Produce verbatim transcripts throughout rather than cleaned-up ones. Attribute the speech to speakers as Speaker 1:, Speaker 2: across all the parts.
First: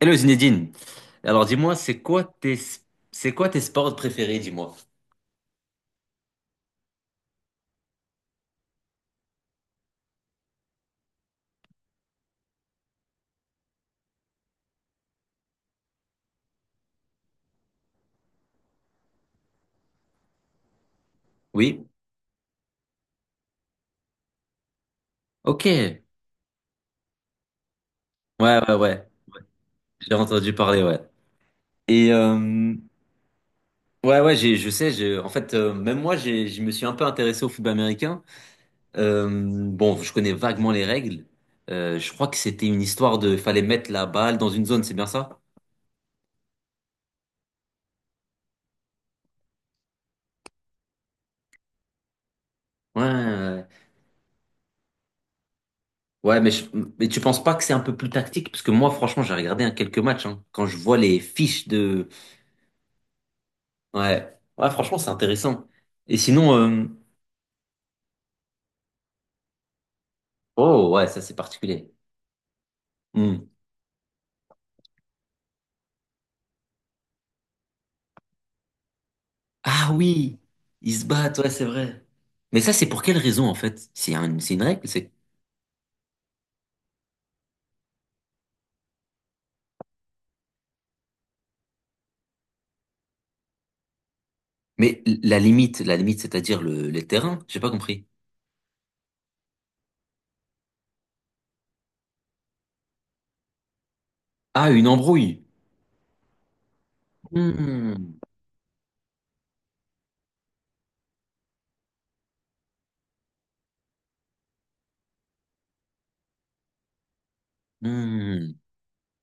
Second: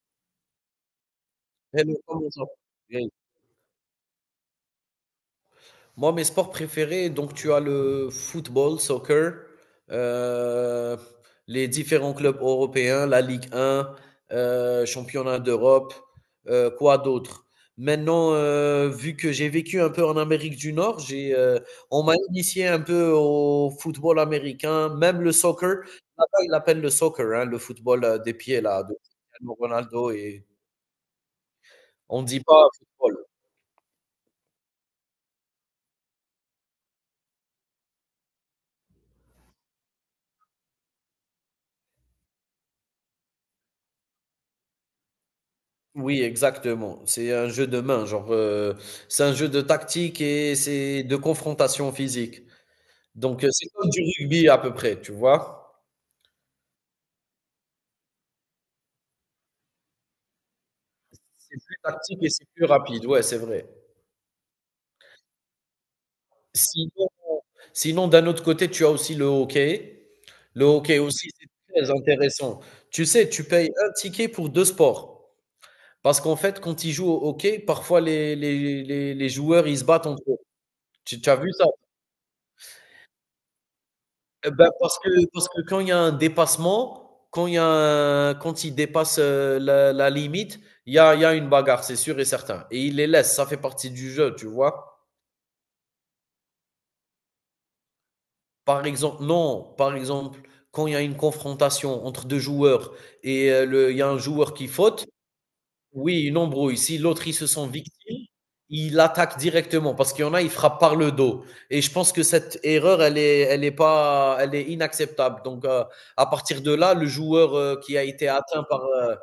Speaker 1: Hello Zinedine. Alors dis-moi,
Speaker 2: Et nous
Speaker 1: c'est quoi
Speaker 2: commençons.
Speaker 1: tes c'est quoi tes sports préférés, dis-moi.
Speaker 2: Moi, mes sports préférés, donc tu as le football, soccer, euh, les différents clubs européens, la Ligue un, euh, championnat d'Europe, euh, quoi d'autre? Maintenant, euh, vu que j'ai vécu un peu en Amérique du Nord, j'ai, euh,
Speaker 1: Oui?
Speaker 2: on m'a initié un peu au football américain, même le
Speaker 1: Ok.
Speaker 2: soccer.
Speaker 1: Ouais,
Speaker 2: Là-bas, ils l'appellent le soccer, hein, le football euh, des pieds,
Speaker 1: ouais,
Speaker 2: là, de
Speaker 1: ouais.
Speaker 2: Cristiano Ronaldo,
Speaker 1: J'ai
Speaker 2: et
Speaker 1: entendu parler, ouais. Et
Speaker 2: on ne dit pas
Speaker 1: euh,
Speaker 2: football.
Speaker 1: ouais, ouais, j'ai, je sais, j'ai, en fait, euh, même moi, j'ai, je me suis un peu intéressé au football américain. Euh, bon, je connais vaguement les règles. Euh, je crois que c'était une histoire de fallait mettre la balle dans une zone, c'est bien ça?
Speaker 2: Oui, exactement. C'est un jeu de main, genre, heu, c'est un jeu de tactique et c'est de confrontation physique.
Speaker 1: Ouais,
Speaker 2: Donc, heu,
Speaker 1: ouais.
Speaker 2: c'est comme du rugby à peu près, tu vois?
Speaker 1: Ouais, mais, je- mais tu penses pas que c'est un peu plus tactique? Parce que moi, franchement, j'ai regardé, hein, quelques matchs. Hein. Quand je vois les
Speaker 2: C'est
Speaker 1: fiches
Speaker 2: plus
Speaker 1: de,
Speaker 2: tactique et c'est plus rapide, ouais, c'est vrai.
Speaker 1: ouais. Ouais, franchement, c'est intéressant. Et sinon, euh,
Speaker 2: Sinon sinon d'un autre côté, tu as aussi le hockey. Le
Speaker 1: oh
Speaker 2: hockey
Speaker 1: ouais, ça
Speaker 2: aussi,
Speaker 1: c'est
Speaker 2: c'est très
Speaker 1: particulier.
Speaker 2: intéressant. Tu sais, tu
Speaker 1: Hmm.
Speaker 2: payes un ticket pour deux sports. Parce qu'en fait, quand ils jouent au hockey, parfois les les les les joueurs, ils se
Speaker 1: Ah
Speaker 2: battent entre
Speaker 1: oui,
Speaker 2: eux.
Speaker 1: ils se
Speaker 2: Tu tu as
Speaker 1: battent, ouais,
Speaker 2: vu
Speaker 1: c'est
Speaker 2: ça?
Speaker 1: vrai. Mais ça, c'est pour quelle raison en fait? C'est un-
Speaker 2: Eh
Speaker 1: c'est une
Speaker 2: ben,
Speaker 1: règle,
Speaker 2: parce
Speaker 1: c'est.
Speaker 2: que, parce que quand il y a un dépassement, quand il y a un- quand il dépasse euh, la, la limite, il y a, il y a une bagarre, c'est sûr et certain. Et il les laisse, ça fait partie du jeu, tu
Speaker 1: Mais
Speaker 2: vois.
Speaker 1: la limite, la limite, c'est-à-dire le, les terrains, j'ai pas compris.
Speaker 2: Par exemple, non, par exemple, quand il y a une confrontation entre deux joueurs et euh, le, il y a un joueur qui
Speaker 1: Ah, une
Speaker 2: faute.
Speaker 1: embrouille.
Speaker 2: Oui, une embrouille. Si l'autre, ils se sent
Speaker 1: Hmm.
Speaker 2: victime, il attaque directement parce qu'il y en a, il frappe par le dos. Et je pense que cette erreur, elle est, elle est pas, elle est inacceptable. Donc, euh, à partir de là, le joueur euh, qui a été
Speaker 1: Hmm.
Speaker 2: atteint par euh,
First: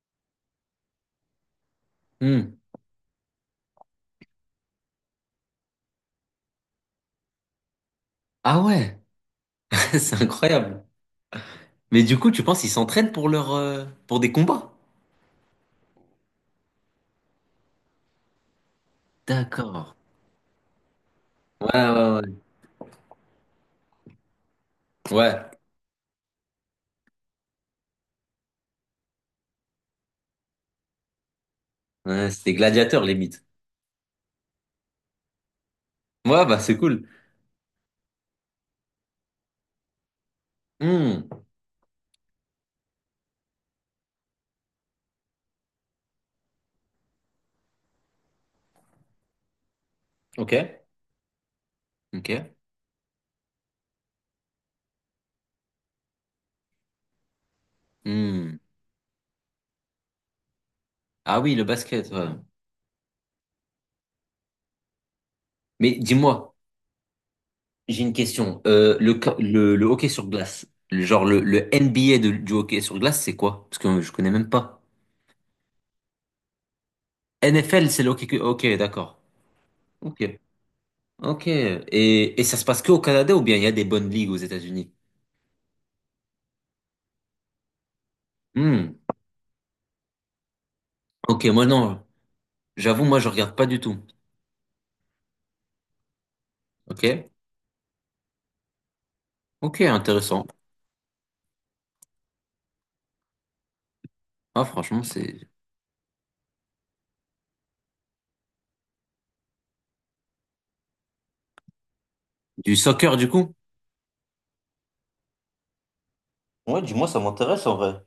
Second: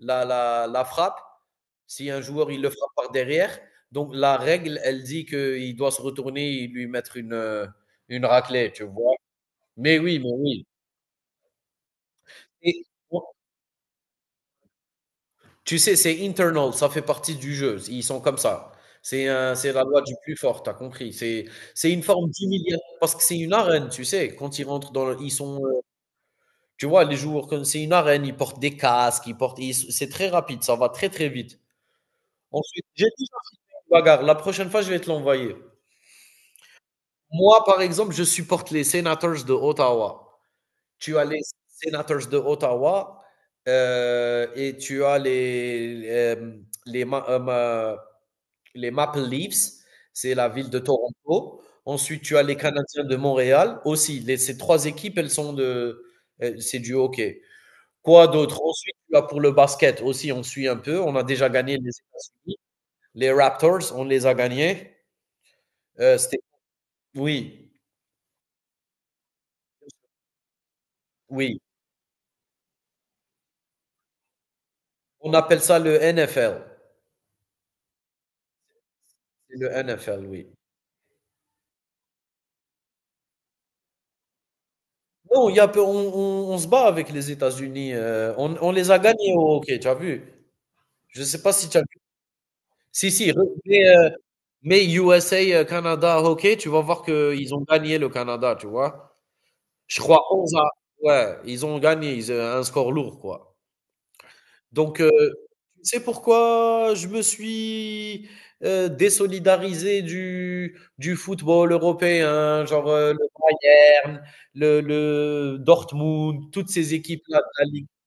Speaker 2: la, la, la frappe, si un joueur,
Speaker 1: Hmm.
Speaker 2: il le frappe par derrière, donc la règle, elle dit qu'il doit se retourner et lui mettre une, euh, une
Speaker 1: Ah
Speaker 2: raclée, tu
Speaker 1: ouais,
Speaker 2: vois. Mais oui,
Speaker 1: c'est
Speaker 2: mais oui.
Speaker 1: incroyable. Mais du coup, tu penses qu'ils
Speaker 2: Et
Speaker 1: s'entraînent pour leur, euh, pour des combats?
Speaker 2: Tu sais, c'est internal, ça fait partie du jeu. Ils sont comme ça. C'est un- c'est la
Speaker 1: D'accord.
Speaker 2: loi du plus fort, t'as compris. C'est
Speaker 1: Ouais,
Speaker 2: c'est une
Speaker 1: ouais,
Speaker 2: forme
Speaker 1: ouais.
Speaker 2: d'humiliation parce que c'est une arène, tu sais. Quand ils rentrent dans le, ils
Speaker 1: Ouais.
Speaker 2: sont, euh, tu vois, les joueurs, quand c'est une arène, ils portent des casques, ils portent, ils- c'est très rapide, ça va très très vite.
Speaker 1: Ouais, c'est des
Speaker 2: Ensuite,
Speaker 1: gladiateurs
Speaker 2: j'ai déjà
Speaker 1: limite.
Speaker 2: une bagarre. La prochaine fois, je vais te l'envoyer.
Speaker 1: Ouais, bah c'est cool.
Speaker 2: Moi, par exemple, je supporte les Senators de Ottawa. Tu as
Speaker 1: Hmm.
Speaker 2: les Senators de Ottawa euh, et tu as les euh, les, Ma- euh, Ma- les Maple Leafs, c'est la
Speaker 1: Ok.
Speaker 2: ville de Toronto. Ensuite, tu as
Speaker 1: Ok.
Speaker 2: les Canadiens de Montréal aussi. Les- ces trois équipes, elles sont de. euh, C'est du hockey. Quoi
Speaker 1: Hmm.
Speaker 2: d'autre? Ensuite, tu as pour le basket aussi, on suit un peu. On a
Speaker 1: Ah
Speaker 2: déjà
Speaker 1: oui, le
Speaker 2: gagné les
Speaker 1: basket. Ouais.
Speaker 2: États-Unis. Les Raptors, on les a gagnés.
Speaker 1: Mais
Speaker 2: Euh, c'était-
Speaker 1: dis-moi,
Speaker 2: oui,
Speaker 1: j'ai une question. Euh, le, co- le, le hockey sur glace, le- genre le,
Speaker 2: oui.
Speaker 1: le N B A de- du hockey sur glace, c'est quoi? Parce que je connais même pas.
Speaker 2: On appelle ça le N F L.
Speaker 1: N F L, c'est le hockey. que- Ok, d'accord.
Speaker 2: C'est le
Speaker 1: Ok.
Speaker 2: N F L, oui.
Speaker 1: Ok. Et, et ça se passe que au Canada ou bien il y a des bonnes ligues aux États-Unis?
Speaker 2: Non, il y a peu- on, on- on se bat avec les États-Unis. euh, on, on les
Speaker 1: Hmm.
Speaker 2: a gagnés au hockey, tu as vu? Je ne sais
Speaker 1: Ok,
Speaker 2: pas
Speaker 1: moi
Speaker 2: si tu as vu.
Speaker 1: non. J'avoue,
Speaker 2: Si,
Speaker 1: moi
Speaker 2: si,
Speaker 1: je
Speaker 2: re-
Speaker 1: regarde pas du
Speaker 2: mais,
Speaker 1: tout.
Speaker 2: euh, Mais U S A, heu, Canada hockey, tu vas voir
Speaker 1: Ok.
Speaker 2: qu'ils ont gagné le Canada, tu vois?
Speaker 1: Ok,
Speaker 2: Je crois
Speaker 1: intéressant.
Speaker 2: onze à ouais, ils ont gagné, ils, heu, un score lourd, quoi.
Speaker 1: Ah,
Speaker 2: Donc,
Speaker 1: franchement,
Speaker 2: heu,
Speaker 1: c'est
Speaker 2: tu pourquoi je me suis, heu, désolidarisé du du football européen,
Speaker 1: du
Speaker 2: genre, heu,
Speaker 1: soccer
Speaker 2: le
Speaker 1: du coup?
Speaker 2: Bayern, le le Dortmund, toutes
Speaker 1: Ouais,
Speaker 2: ces
Speaker 1: dis-moi, ça
Speaker 2: équipes-là de la
Speaker 1: m'intéresse en
Speaker 2: ligue.
Speaker 1: vrai.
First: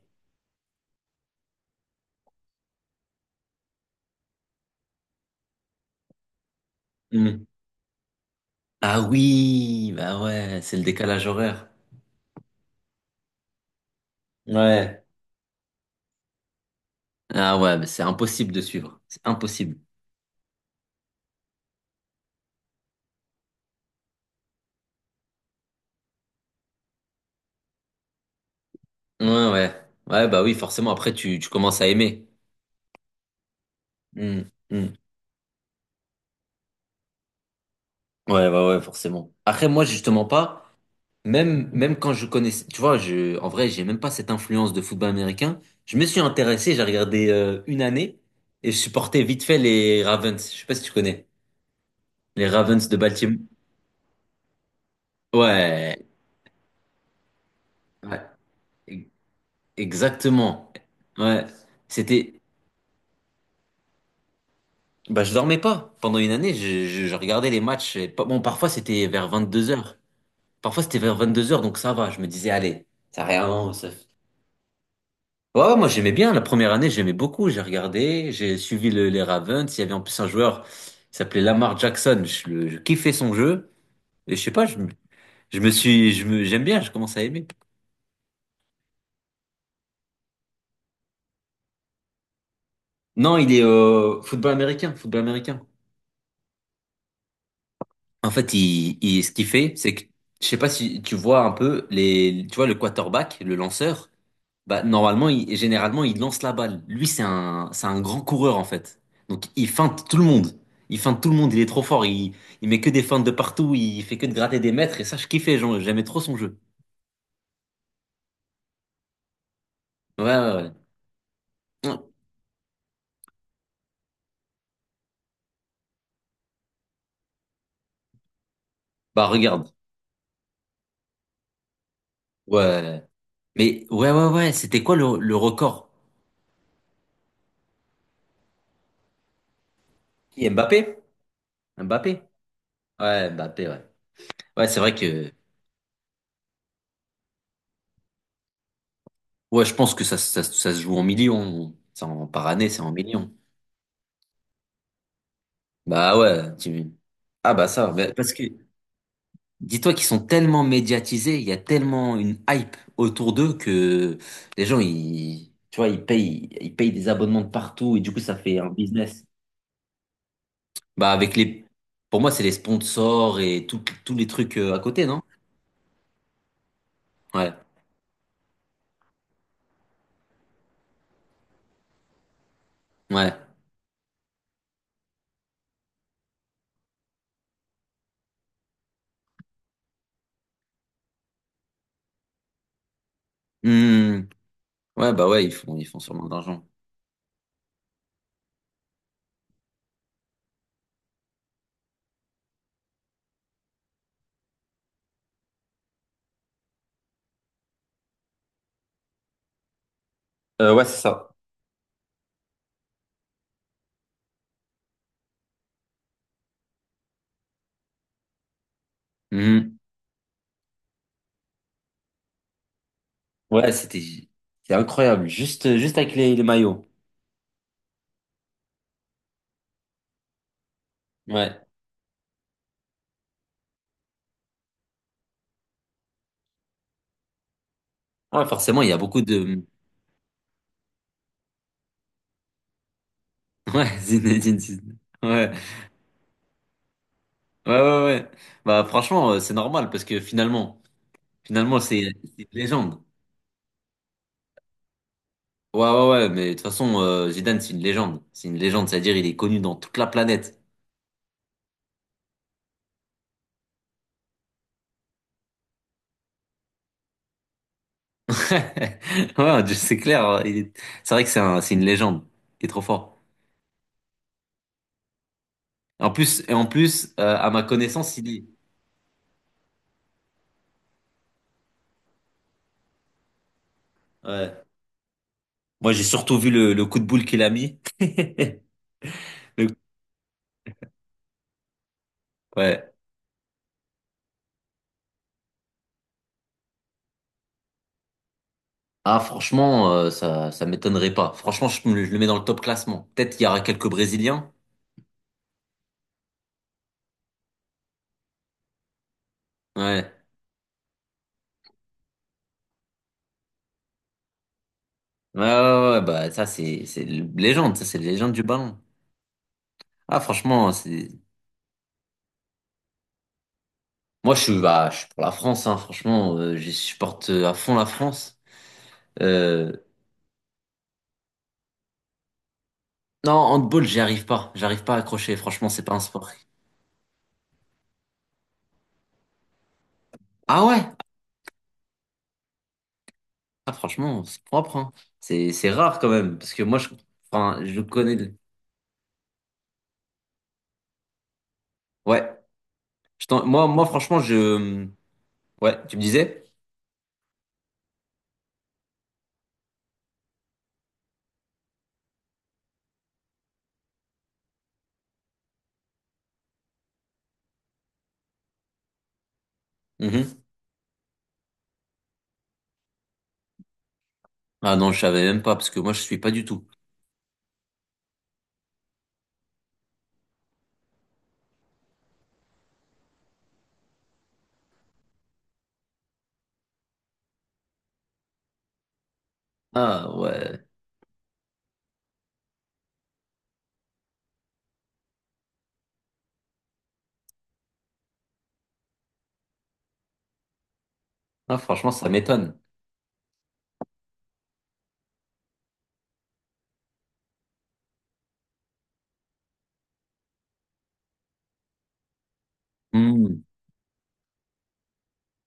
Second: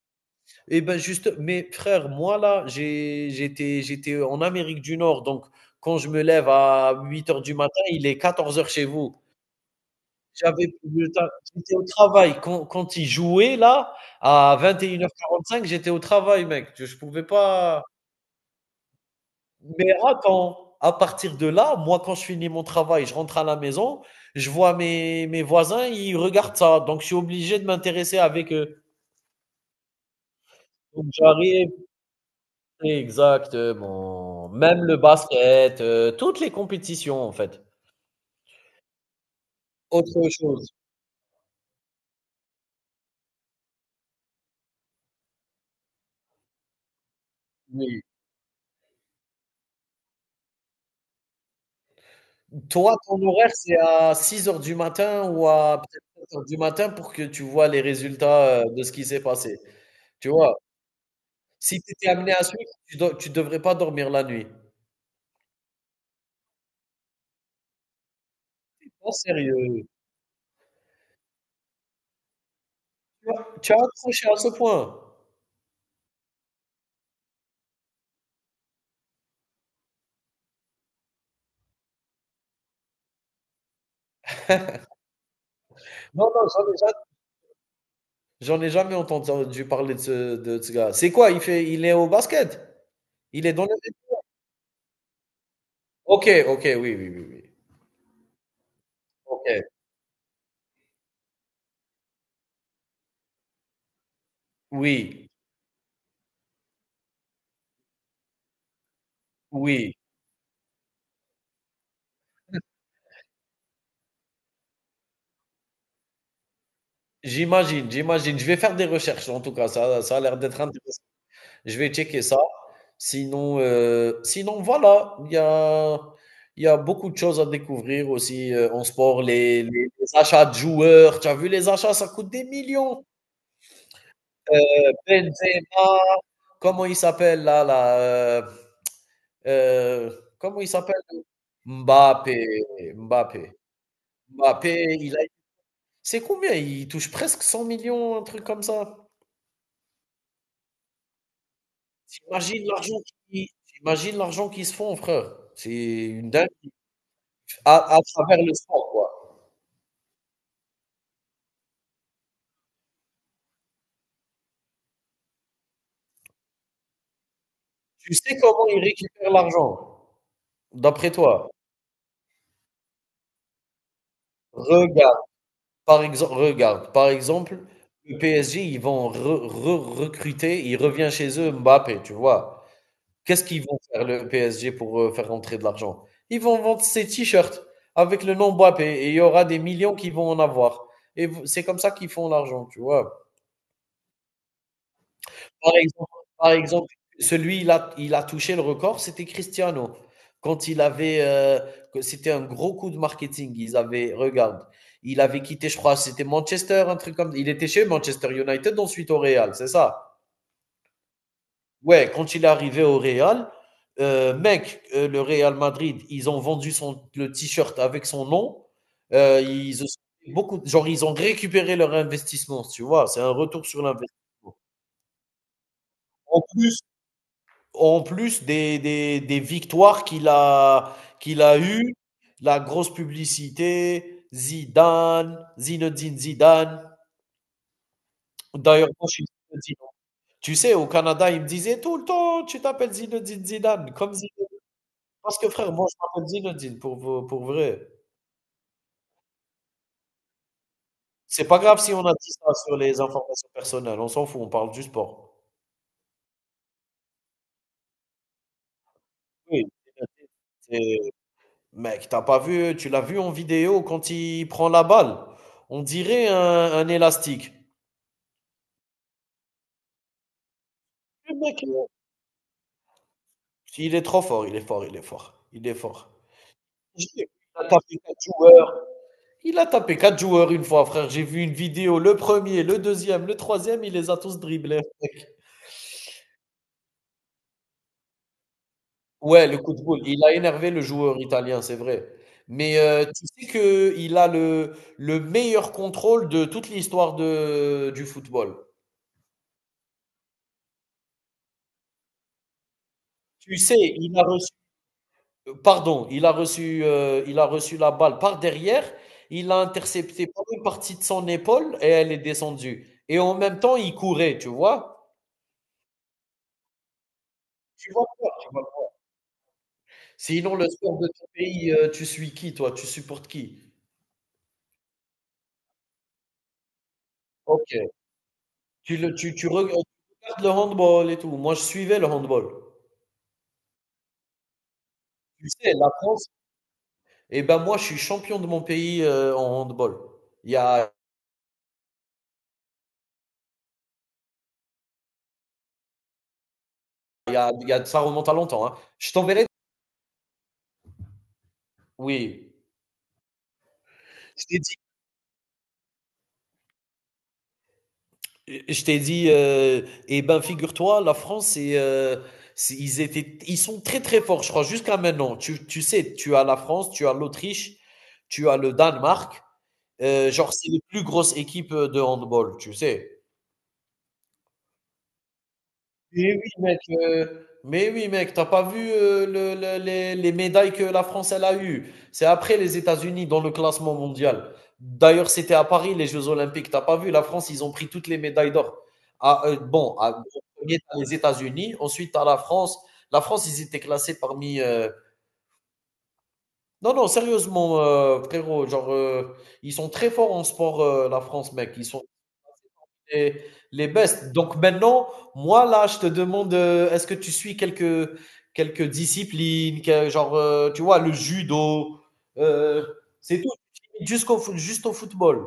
Speaker 2: eh ben juste, Mais frère, moi là, j'ai- j'étais, j'étais en Amérique du Nord, donc quand je me lève à huit heures du matin, il est quatorze heures chez
Speaker 1: Ah
Speaker 2: vous.
Speaker 1: oui, bah ouais,
Speaker 2: J'avais
Speaker 1: c'est le
Speaker 2: plus le temps,
Speaker 1: décalage horaire.
Speaker 2: j'étais au travail. Quand, quand ils jouaient là, à vingt et
Speaker 1: Ouais.
Speaker 2: une heures quarante cinq j'étais au travail, mec. Je, je pouvais
Speaker 1: Ah ouais,
Speaker 2: pas.
Speaker 1: mais c'est impossible de suivre. C'est impossible.
Speaker 2: Mais attends, à partir de là, moi, quand je finis mon travail, je rentre à la maison, je vois mes, mes voisins, ils regardent ça. Donc, je suis obligé de m'intéresser avec eux.
Speaker 1: Ouais, ouais. Ouais, bah oui, forcément,
Speaker 2: Donc,
Speaker 1: après, tu, tu
Speaker 2: j'arrive,
Speaker 1: commences à aimer.
Speaker 2: Exactement.
Speaker 1: Hmm,
Speaker 2: Même
Speaker 1: hmm.
Speaker 2: le basket, heu, toutes les compétitions, en fait.
Speaker 1: Ouais, bah ouais, forcément. Après, moi, justement
Speaker 2: Autre
Speaker 1: pas,
Speaker 2: chose,
Speaker 1: même, même quand je connaissais, tu vois, je, en vrai, j'ai même pas cette influence de football américain. Je me suis intéressé, j'ai regardé euh, une
Speaker 2: oui.
Speaker 1: année et je supportais vite fait les Ravens. Je sais pas si tu connais. Les Ravens
Speaker 2: Toi,
Speaker 1: de
Speaker 2: ton
Speaker 1: Baltimore.
Speaker 2: horaire, c'est à six heures du matin ou à
Speaker 1: Ouais,
Speaker 2: peut-être sept heures du matin pour que tu vois les
Speaker 1: ouais,
Speaker 2: résultats, heu, de ce qui
Speaker 1: e-
Speaker 2: s'est passé, tu vois?
Speaker 1: exactement. Ouais,
Speaker 2: Si tu étais amené
Speaker 1: c'était,
Speaker 2: à suivre, tu do tu devrais pas dormir la nuit.
Speaker 1: bah, je dormais pas. Pendant une année, je, je- je regardais les matchs. et pas- Bon, parfois c'était
Speaker 2: Oh
Speaker 1: vers vingt-deux
Speaker 2: sérieux?
Speaker 1: heures Parfois c'était vers vingt-deux heures, donc ça va. Je me disais, allez, ça rien.
Speaker 2: Tu as tu as
Speaker 1: Ça-
Speaker 2: accroché à ce point?
Speaker 1: Ouais, ouais, moi j'aimais bien. La première année, j'aimais beaucoup. J'ai regardé, j'ai suivi le- les Ravens. Il y avait en plus un joueur qui s'appelait Lamar Jackson. Je, le- je kiffais son jeu. Et je sais pas, je, me- je me suis, je
Speaker 2: Non,
Speaker 1: me,
Speaker 2: non,
Speaker 1: j'aime
Speaker 2: j'en ai
Speaker 1: bien,
Speaker 2: ja
Speaker 1: je commence à aimer.
Speaker 2: J'en ai jamais entendu parler de ce de ce gars. C'est quoi? Il fait il est au basket?
Speaker 1: Non,
Speaker 2: Il
Speaker 1: il
Speaker 2: est
Speaker 1: est
Speaker 2: dans le
Speaker 1: euh, football américain, football américain.
Speaker 2: OK, OK, oui, oui, oui, oui.
Speaker 1: En fait, il, il, ce qu'il
Speaker 2: OK.
Speaker 1: fait, c'est que, je sais pas si tu vois un peu les, tu vois le quarterback, le lanceur. Bah, normalement,
Speaker 2: Oui,
Speaker 1: il- généralement, il lance la balle. Lui, c'est un, c'est un grand coureur, en fait. Donc, il
Speaker 2: oui,
Speaker 1: feinte tout le monde. Il feinte tout le monde. Il est trop fort. Il, il met que des feintes de partout. Il fait que de gratter des mètres. Et ça, je kiffais. Genre, j'aimais trop son jeu.
Speaker 2: j'imagine, j'imagine. Je vais faire des recherches en tout cas, ça, ça a
Speaker 1: Ouais,
Speaker 2: l'air
Speaker 1: ouais,
Speaker 2: d'être
Speaker 1: ouais.
Speaker 2: intéressant. Je vais
Speaker 1: Hum.
Speaker 2: checker ça. Sinon, heu, sinon voilà, il y a il y a beaucoup de choses à découvrir aussi, heu, en sport.
Speaker 1: Bah,
Speaker 2: Les les
Speaker 1: regarde.
Speaker 2: les achats de joueurs, tu as vu les achats, ça coûte des
Speaker 1: Ouais.
Speaker 2: millions.
Speaker 1: Mais, ouais, ouais, ouais. C'était
Speaker 2: Heu,
Speaker 1: quoi le, le record?
Speaker 2: Benzema, comment il s'appelle là là, heu heu,
Speaker 1: Qui,
Speaker 2: comment il s'appelle?
Speaker 1: Mbappé? Mbappé?
Speaker 2: Mbappé,
Speaker 1: Ouais,
Speaker 2: Mbappé,
Speaker 1: Mbappé, ouais. Ouais, c'est vrai
Speaker 2: Mbappé, il a
Speaker 1: que,
Speaker 2: c'est combien? Il touche presque cent millions, un truc comme ça?
Speaker 1: ouais, je pense que ça, ça, ça se joue en millions. C'est en, par
Speaker 2: T'imagines
Speaker 1: année, c'est en
Speaker 2: l'argent
Speaker 1: millions.
Speaker 2: qui T'imagines l'argent qu'ils se font, frère. C'est
Speaker 1: Bah,
Speaker 2: une dingue.
Speaker 1: ouais. Tu- ah, bah,
Speaker 2: À
Speaker 1: ça.
Speaker 2: à
Speaker 1: Bah, parce que,
Speaker 2: travers le sport, quoi.
Speaker 1: dis-toi qu'ils sont tellement médiatisés, il y a tellement une hype autour d'eux que les gens, ils, tu vois, ils payent, ils payent des abonnements de partout et du
Speaker 2: Tu
Speaker 1: coup, ça
Speaker 2: sais
Speaker 1: fait
Speaker 2: comment
Speaker 1: un
Speaker 2: ils
Speaker 1: business.
Speaker 2: récupèrent l'argent, d'après
Speaker 1: Bah, avec
Speaker 2: toi?
Speaker 1: les, pour moi, c'est les sponsors et tout- tous les trucs euh, à côté,
Speaker 2: Regarde,
Speaker 1: non?
Speaker 2: par exemple, Regarde, par
Speaker 1: Ouais,
Speaker 2: exemple, le P S G, ils vont re re recruter, il revient chez eux Mbappé, tu vois?
Speaker 1: ouais.
Speaker 2: Qu'est-ce qu'ils vont faire le P S G pour, heu, faire rentrer de l'argent? Ils vont vendre ces t-shirts avec le nom Mbappé et il y aura des millions qui vont en avoir et vous c'est comme ça qu'ils font l'argent, tu vois?
Speaker 1: Hmm. Ouais, bah ouais, ils
Speaker 2: Par
Speaker 1: font, ils font
Speaker 2: exemple
Speaker 1: sûrement de
Speaker 2: Par
Speaker 1: l'argent.
Speaker 2: exemple, celui il a il a touché le record, c'était Cristiano. Quand il avait, heu, que c'était un gros coup de marketing, ils avaient regarde, il avait quitté, je crois, c'était Manchester, un truc comme il était chez Manchester United, ensuite au Real, c'est ça?
Speaker 1: Euh, ouais, c'est ça.
Speaker 2: Ouais, quand il est arrivé au Real, heu, mec, heu, le Real Madrid, ils ont vendu son le t-shirt avec son nom, heu,
Speaker 1: Mhm.
Speaker 2: ils ont beaucoup genre, ils ont récupéré leur investissement, tu vois? C'est un retour
Speaker 1: Ouais,
Speaker 2: sur
Speaker 1: c'était,
Speaker 2: l'investissement.
Speaker 1: c'est incroyable. Juste, juste avec les, les
Speaker 2: En plus
Speaker 1: maillots.
Speaker 2: En plus des des des victoires qu'il a qu'il
Speaker 1: Ouais.
Speaker 2: a eues, la grosse publicité, Zidane, Zinedine Zidane.
Speaker 1: Ouais, forcément, il
Speaker 2: D'ailleurs,
Speaker 1: y a
Speaker 2: moi, je
Speaker 1: beaucoup
Speaker 2: suis
Speaker 1: de,
Speaker 2: Zinedine. Tu sais, au Canada, ils me disaient tout le temps: «Tu t'appelles Zinedine Zidane,
Speaker 1: ouais,
Speaker 2: comme Zidane».
Speaker 1: Zinedine Zidane.
Speaker 2: Parce que
Speaker 1: Ouais.
Speaker 2: frère, moi, je m'appelle Zinedine pour pour
Speaker 1: Ouais,
Speaker 2: vrai.
Speaker 1: ouais, ouais. Bah, franchement, euh, c'est normal parce que finalement,
Speaker 2: C'est pas
Speaker 1: finalement,
Speaker 2: grave si on
Speaker 1: c'est
Speaker 2: a dit
Speaker 1: c'est une
Speaker 2: ça sur les
Speaker 1: légende.
Speaker 2: informations personnelles, on s'en fout, on parle du sport.
Speaker 1: Ouais, ouais, ouais, mais de toute façon, euh, Zidane, c'est une légende. C'est une légende, c'est-à-dire, il est connu
Speaker 2: Oui,
Speaker 1: dans toute la planète.
Speaker 2: c'est mec, t'as pas vu tu l'as vu en vidéo quand il prend la balle? On dirait un un élastique.
Speaker 1: Ouais, je- c'est clair. Hein, il est- c'est vrai que
Speaker 2: Le
Speaker 1: c'est un,
Speaker 2: mec, il est
Speaker 1: c'est une légende. Il est trop fort.
Speaker 2: Il est trop fort, il est fort, il est fort. Il est fort.
Speaker 1: En plus, et en plus,
Speaker 2: Il
Speaker 1: euh, à ma
Speaker 2: a tapé
Speaker 1: connaissance,
Speaker 2: quatre
Speaker 1: il est.
Speaker 2: joueurs. Il a tapé quatre joueurs une fois, frère. J'ai vu une vidéo. Le premier, le deuxième, le troisième, il les a tous
Speaker 1: Ouais.
Speaker 2: dribblés.
Speaker 1: Moi, j'ai surtout vu le, le coup de boule qu'il a mis.
Speaker 2: Ouais, le coup
Speaker 1: Le-
Speaker 2: de boule. Il a énervé le joueur italien, c'est vrai. Mais
Speaker 1: Ouais.
Speaker 2: euh, tu sais qu'il a le, le meilleur contrôle de toute l'histoire de, du football.
Speaker 1: Ah, franchement, euh, ça, ça m'étonnerait pas. Franchement, je, me- je le mets dans le top classement. Peut-être qu'il y
Speaker 2: Tu
Speaker 1: aura quelques
Speaker 2: sais, il a
Speaker 1: Brésiliens.
Speaker 2: reçu Euh, Pardon, il a reçu, euh, il a reçu la balle par derrière, il a
Speaker 1: Ouais.
Speaker 2: intercepté par une partie de son épaule et elle est descendue. Et en même temps, il courait, tu vois?
Speaker 1: Ouais, ouais, ouais, bah, ça, c'est, c'est une légende, ça,
Speaker 2: Tu
Speaker 1: c'est une
Speaker 2: vois quoi,
Speaker 1: légende du
Speaker 2: tu vois?
Speaker 1: ballon. Ah,
Speaker 2: Sinon, le
Speaker 1: franchement,
Speaker 2: sport de
Speaker 1: c'est,
Speaker 2: ton pays, euh, tu suis qui, toi? Tu supportes qui?
Speaker 1: moi, je suis, bah, je suis pour la France, hein, franchement, euh, je supporte euh, à
Speaker 2: Ok.
Speaker 1: fond la France.
Speaker 2: Tu, le, tu, tu reg-
Speaker 1: Euh,
Speaker 2: Tu regardes le handball et tout. Moi, je suivais le handball.
Speaker 1: non, handball, j'y arrive pas, j'arrive pas à accrocher,
Speaker 2: Tu
Speaker 1: franchement,
Speaker 2: sais,
Speaker 1: c'est
Speaker 2: la
Speaker 1: pas un
Speaker 2: France,
Speaker 1: sport.
Speaker 2: eh ben moi, je suis champion de mon pays euh, en handball. Il y
Speaker 1: Ah
Speaker 2: a,
Speaker 1: ouais? Ah, franchement, c'est propre, hein. C'est, c'est rare quand même, parce que moi, je,
Speaker 2: il y a,
Speaker 1: enfin,
Speaker 2: il y
Speaker 1: je
Speaker 2: a. Ça
Speaker 1: connais,
Speaker 2: remonte à
Speaker 1: le-
Speaker 2: longtemps, hein. Je t'enverrai.
Speaker 1: ouais,
Speaker 2: Oui.
Speaker 1: je t'en- moi, moi, franchement,
Speaker 2: Je t'ai dit.
Speaker 1: je, ouais, tu me disais?
Speaker 2: Je t'ai dit, euh, eh ben figure-toi, la France, c'est, euh, c'est- ils étaient, ils sont très très forts, je crois, jusqu'à maintenant. Tu, tu sais, tu as la France, tu as l'Autriche, tu as le Danemark. Euh,
Speaker 1: Mhm.
Speaker 2: genre, c'est les plus grosses équipes de handball, tu sais.
Speaker 1: Ah non, je savais même pas, parce que moi, je suis pas
Speaker 2: Mais
Speaker 1: du
Speaker 2: oui,
Speaker 1: tout.
Speaker 2: mec, heu, mais oui, mec, t'as pas vu, heu, le le les les médailles que la France, elle a eues? C'est après les États-Unis dans le classement mondial. D'ailleurs, c'était à Paris, les jeux olympiques. T'as pas vu, la France, ils ont pris toutes les médailles d'or. Ah, heu, bon,
Speaker 1: Ah
Speaker 2: ah, En
Speaker 1: ouais.
Speaker 2: premier, les États-Unis, ensuite, tu la France. La France, ils étaient classés parmi, heu Non, non, sérieusement, heu, frérot, genre, heu, ils sont très forts en sport, heu, la France,
Speaker 1: Ah,
Speaker 2: mec. Ils
Speaker 1: franchement,
Speaker 2: sont
Speaker 1: ça m'étonne.
Speaker 2: les, les best. Donc maintenant, moi là, je te demande, euh, est-ce que tu suis quelques, quelques disciplines, que- genre, euh, tu vois, le judo, euh, c'est
Speaker 1: Hmm.
Speaker 2: tout, jusqu'au, foot- juste au football.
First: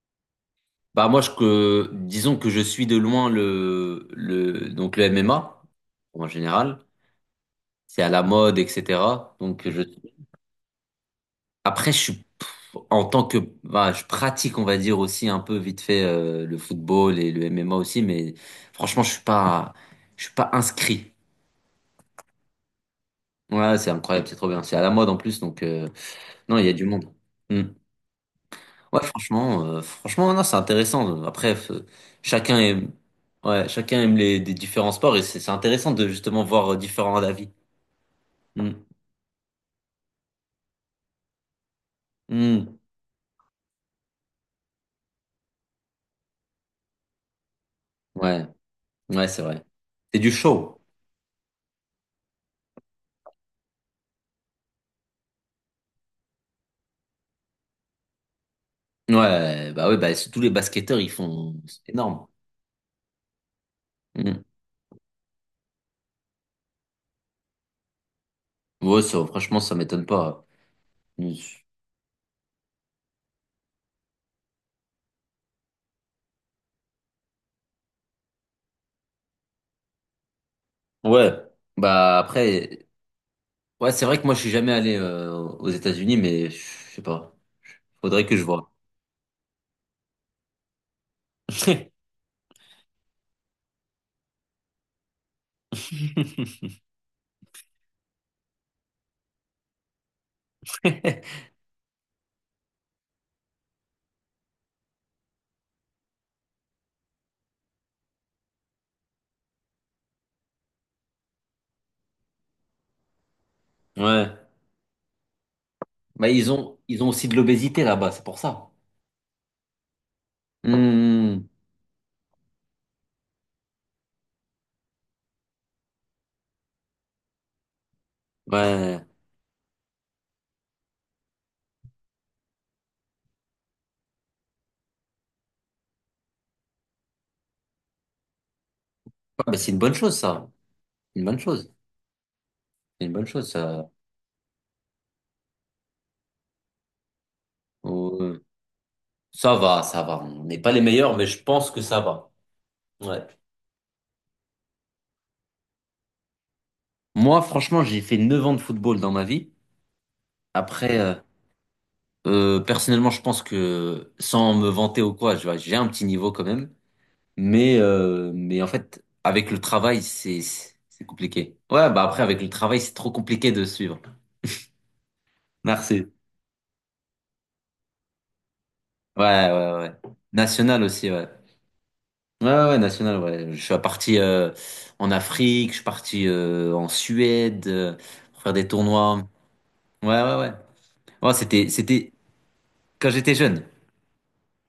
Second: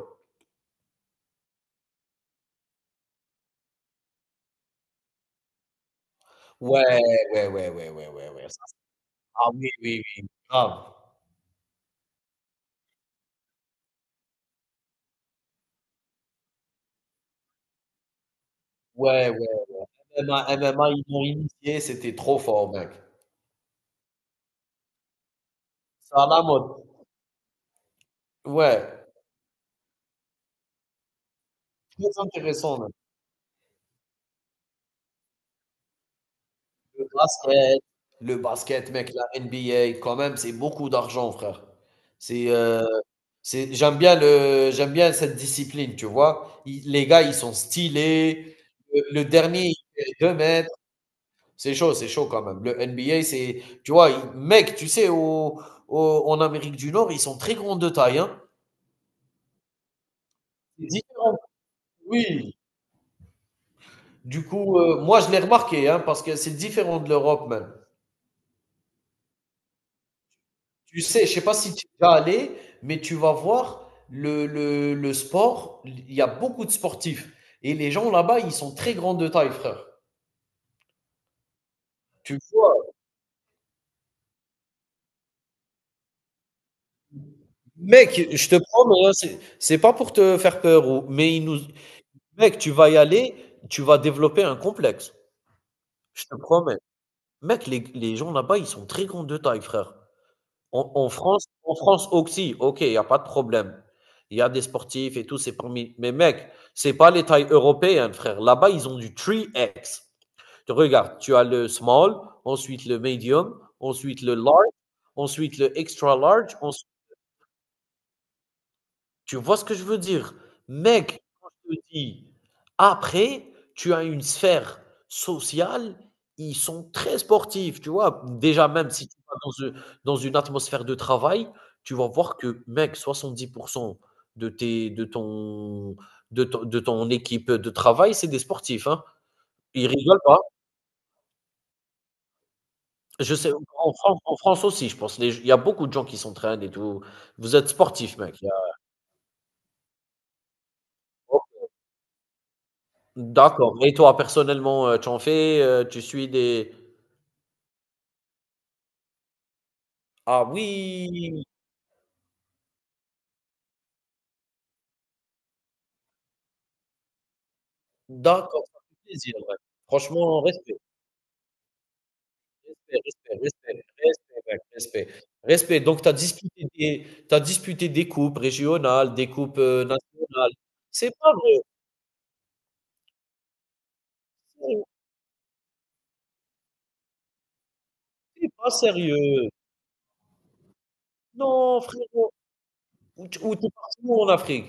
Speaker 1: Bah moi, je, que, disons que je suis de loin le, le, donc le M M A, en général.
Speaker 2: Ouais, ouais, ouais.
Speaker 1: C'est à la mode, et cetera.
Speaker 2: Ah
Speaker 1: Donc
Speaker 2: oui,
Speaker 1: je,
Speaker 2: oui, oui, grave.
Speaker 1: après, je suis, pff, en tant que, bah, je pratique, on va dire aussi un peu vite fait euh, le football et le M M A aussi, mais franchement, je suis
Speaker 2: Ouais, ouais.
Speaker 1: pas, je
Speaker 2: M M
Speaker 1: suis
Speaker 2: A
Speaker 1: pas
Speaker 2: M M A, ils
Speaker 1: inscrit.
Speaker 2: m'ont initié, c'était trop fort, mec.
Speaker 1: Ouais, c'est incroyable, c'est trop bien. C'est à la mode en plus, donc euh,
Speaker 2: C'est à la
Speaker 1: non, il y
Speaker 2: mode.
Speaker 1: a du monde. Hmm. Ouais,
Speaker 2: Ouais,
Speaker 1: franchement, euh, franchement, non, c'est intéressant. Après, f-
Speaker 2: très
Speaker 1: chacun
Speaker 2: intéressant,
Speaker 1: aime,
Speaker 2: mec.
Speaker 1: ouais, chacun aime les, des différents sports et c'est c'est intéressant de justement voir euh,
Speaker 2: Le
Speaker 1: différents avis.
Speaker 2: basket, le
Speaker 1: Mm.
Speaker 2: basket, mec, la N B A quand même, c'est beaucoup d'argent, frère. C'est
Speaker 1: Mm.
Speaker 2: euh, C'est, j'aime bien le, j'aime bien cette discipline, tu vois. Ils- les gars, ils sont
Speaker 1: Ouais,
Speaker 2: stylés. Le, le
Speaker 1: ouais, c'est vrai.
Speaker 2: dernier, il fait
Speaker 1: C'est du
Speaker 2: 2 mètres.
Speaker 1: show.
Speaker 2: C'est chaud, c'est chaud quand même. Le N B A, c'est, tu vois, il- mec, tu sais, au, au- en Amérique du Nord, ils sont très grands de taille, hein.
Speaker 1: Ouais, bah oui, bah c'est- tous les
Speaker 2: C'est
Speaker 1: basketteurs, ils
Speaker 2: différent.
Speaker 1: font, c'est énorme.
Speaker 2: Oui.
Speaker 1: Mm.
Speaker 2: Du coup, euh, moi, je l'ai remarqué, hein, parce que c'est différent de l'Europe même.
Speaker 1: Ouais, ça, franchement, ça m'étonne pas.
Speaker 2: Tu sais,
Speaker 1: Mm.
Speaker 2: je sais pas si tu vas aller, mais tu vas voir le, le, le sport. Il y a beaucoup de sportifs. Et les gens là-bas, ils sont très grands de taille, frère.
Speaker 1: Ouais, bah
Speaker 2: Tu vois.
Speaker 1: après, ouais, c'est vrai que moi, je suis jamais allé euh, aux États-Unis, mais je sais pas.
Speaker 2: Mec,
Speaker 1: Faudrait que je
Speaker 2: je te
Speaker 1: voie.
Speaker 2: promets, hein, c'est c'est pas pour te faire peur ou mais ils nous mec, tu vas y aller, tu vas développer un complexe. Je te promets. Mec, les les gens là-bas, ils sont très grands de taille, frère. En en France en France aussi, OK, il y a pas de problème. Il y a des sportifs et tout, c'est permis. Mais mec, c'est pas les tailles européennes, frère. Là-bas, ils ont du trois X. Tu regardes, tu as le small, ensuite le medium, ensuite
Speaker 1: Ouais.
Speaker 2: le large, ensuite le extra
Speaker 1: Mais ils
Speaker 2: large,
Speaker 1: ont,
Speaker 2: ensuite
Speaker 1: ils ont aussi de l'obésité là-bas, c'est pour ça.
Speaker 2: Tu vois ce que je veux dire? Mec,
Speaker 1: Hmm.
Speaker 2: quand je te dis, après, tu as une sphère sociale, ils sont très sportifs, tu vois? Déjà, même
Speaker 1: Ouais. Ouais,
Speaker 2: si tu vas dans u dans une atmosphère de travail, tu vas voir que, mec, soixante-dix pour cent de tes de ton de ton de ton équipe de travail, c'est des sportifs, hein.
Speaker 1: bah, c'est une
Speaker 2: Ils
Speaker 1: bonne chose,
Speaker 2: rigolent pas.
Speaker 1: ça. Une bonne chose. C'est une bonne
Speaker 2: Je
Speaker 1: chose,
Speaker 2: sais,
Speaker 1: ça.
Speaker 2: en France en France aussi, je pense, les il y a beaucoup de gens qui s'entraînent et tout. Vous êtes sportifs, mec,
Speaker 1: Euh,
Speaker 2: il y a
Speaker 1: Ça va, ça va. On n'est pas les meilleurs, mais je pense que ça va. Ouais.
Speaker 2: D'accord. Et toi, personnellement, heu, tu en fais, heu, tu suis des.
Speaker 1: Moi, franchement, j'ai fait neuf ans de football dans ma vie.
Speaker 2: Ah
Speaker 1: Après, euh,
Speaker 2: oui!
Speaker 1: euh, personnellement, je pense que sans me vanter ou quoi, je vois, j'ai un petit niveau quand même. Mais, euh, mais
Speaker 2: D'accord,
Speaker 1: en
Speaker 2: ça
Speaker 1: fait,
Speaker 2: fait plaisir,
Speaker 1: avec
Speaker 2: ouais.
Speaker 1: le travail, c'est,
Speaker 2: Franchement, respect,
Speaker 1: c'est compliqué. Ouais, bah après, avec le travail, c'est trop
Speaker 2: respect,
Speaker 1: compliqué de
Speaker 2: respect,
Speaker 1: suivre.
Speaker 2: respect, respect, mec, respect, respect. Donc tu
Speaker 1: Merci.
Speaker 2: as disputé des tu disputé des coupes régionales, des
Speaker 1: Ouais,
Speaker 2: coupes,
Speaker 1: ouais,
Speaker 2: heu,
Speaker 1: ouais.
Speaker 2: nationales.
Speaker 1: National aussi,
Speaker 2: C'est
Speaker 1: ouais.
Speaker 2: pas vrai,
Speaker 1: Ouais, ouais, ouais, national, ouais. Je suis parti euh,
Speaker 2: frérot,
Speaker 1: en Afrique, je suis parti euh, en Suède euh, pour
Speaker 2: tu
Speaker 1: faire des
Speaker 2: pas
Speaker 1: tournois.
Speaker 2: sérieux?
Speaker 1: Ouais, ouais, ouais. Ouais, c'était,
Speaker 2: Non,
Speaker 1: c'était
Speaker 2: frérot.
Speaker 1: quand
Speaker 2: Où
Speaker 1: j'étais
Speaker 2: tu où
Speaker 1: jeune.
Speaker 2: tu es parti où en Afrique?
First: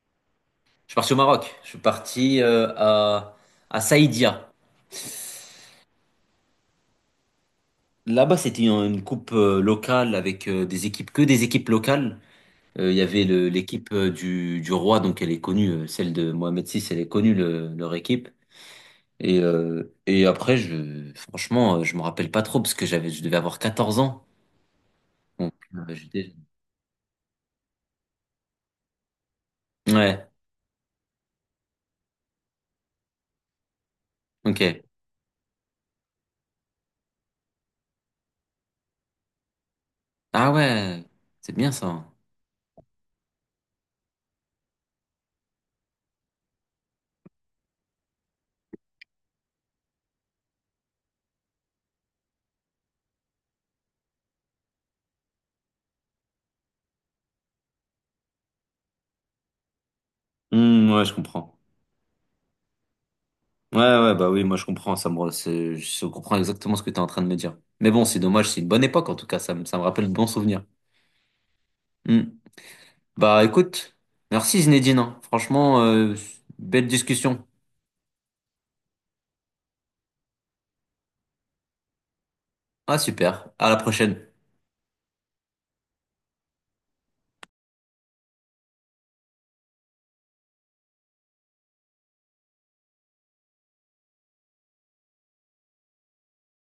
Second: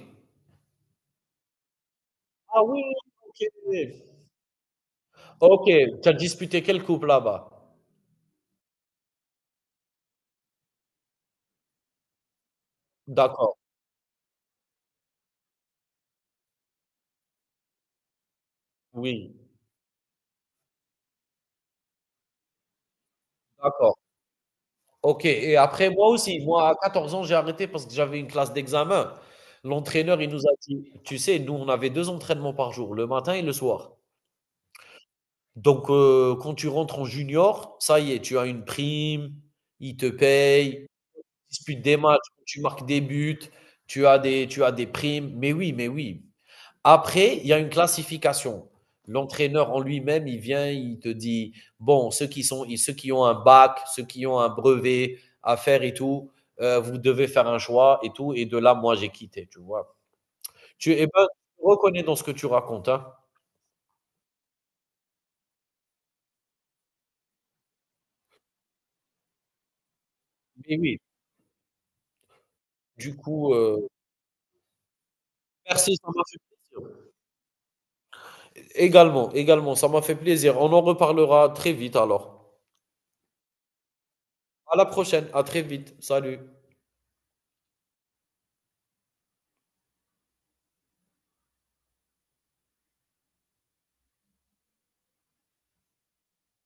Speaker 1: Je suis parti au Maroc. Je suis parti
Speaker 2: Ah
Speaker 1: euh,
Speaker 2: oui,
Speaker 1: à,
Speaker 2: OK.
Speaker 1: à Saïdia.
Speaker 2: OK, tu as disputé quelle coupe là-bas?
Speaker 1: Là-bas, c'était une une coupe euh, locale avec euh, des équipes, que des équipes locales. Euh, Il y avait le-
Speaker 2: D'accord,
Speaker 1: l'équipe euh, du, du roi, donc elle est connue, euh, celle de Mohamed six, elle est connue, le- leur équipe.
Speaker 2: oui,
Speaker 1: Et, euh, et après, je, franchement, euh, je me rappelle pas trop parce que j'avais, je devais avoir
Speaker 2: d'accord.
Speaker 1: quatorze ans.
Speaker 2: OK
Speaker 1: Donc,
Speaker 2: et après
Speaker 1: euh,
Speaker 2: moi
Speaker 1: j'étais-
Speaker 2: aussi, moi à 14 ans, j'ai arrêté parce que j'avais une classe d'examen. L'entraîneur,
Speaker 1: Ouais,
Speaker 2: il nous a dit: «Tu sais, nous, on avait deux entraînements par jour, le matin et le soir.
Speaker 1: ok.
Speaker 2: Donc heu, quand tu rentres en junior, ça y est, tu as une prime, il te
Speaker 1: Ah
Speaker 2: paye
Speaker 1: ouais, c'est
Speaker 2: tu
Speaker 1: bien
Speaker 2: disputes des
Speaker 1: ça.
Speaker 2: matchs, tu marques des buts, tu as des tu as des primes». Mais oui, mais oui. Après, il y a une classification. L'entraîneur en lui-même, il vient, il te dit, bon, ceux qui, sont, ceux qui ont un bac, ceux qui ont un brevet à faire et tout, euh, vous devez faire un choix et tout. Et de là, moi, j'ai quitté, tu vois.
Speaker 1: Hmm,
Speaker 2: Tu
Speaker 1: ouais,
Speaker 2: eh
Speaker 1: je
Speaker 2: ben,
Speaker 1: comprends.
Speaker 2: je reconnais dans ce que tu racontes. Hein.
Speaker 1: Ouais, ouais, bah oui, moi je comprends, ça me, re- c'est- je comprends exactement ce que tu es en train de me dire. Mais bon, c'est dommage, c'est une bonne époque en tout cas, ça me, ça me rappelle de bons souvenirs.
Speaker 2: Mais oui,
Speaker 1: Hmm.
Speaker 2: du
Speaker 1: Bah
Speaker 2: coup, euh,
Speaker 1: écoute, merci Zinedine, hein. Franchement,
Speaker 2: merci, ça
Speaker 1: euh,
Speaker 2: m'a fait
Speaker 1: belle
Speaker 2: plaisir.
Speaker 1: discussion.
Speaker 2: Également, également, ça m'a fait plaisir. On en reparlera très vite alors.
Speaker 1: Ah super, à la prochaine.
Speaker 2: À la prochaine, à très vite. Salut.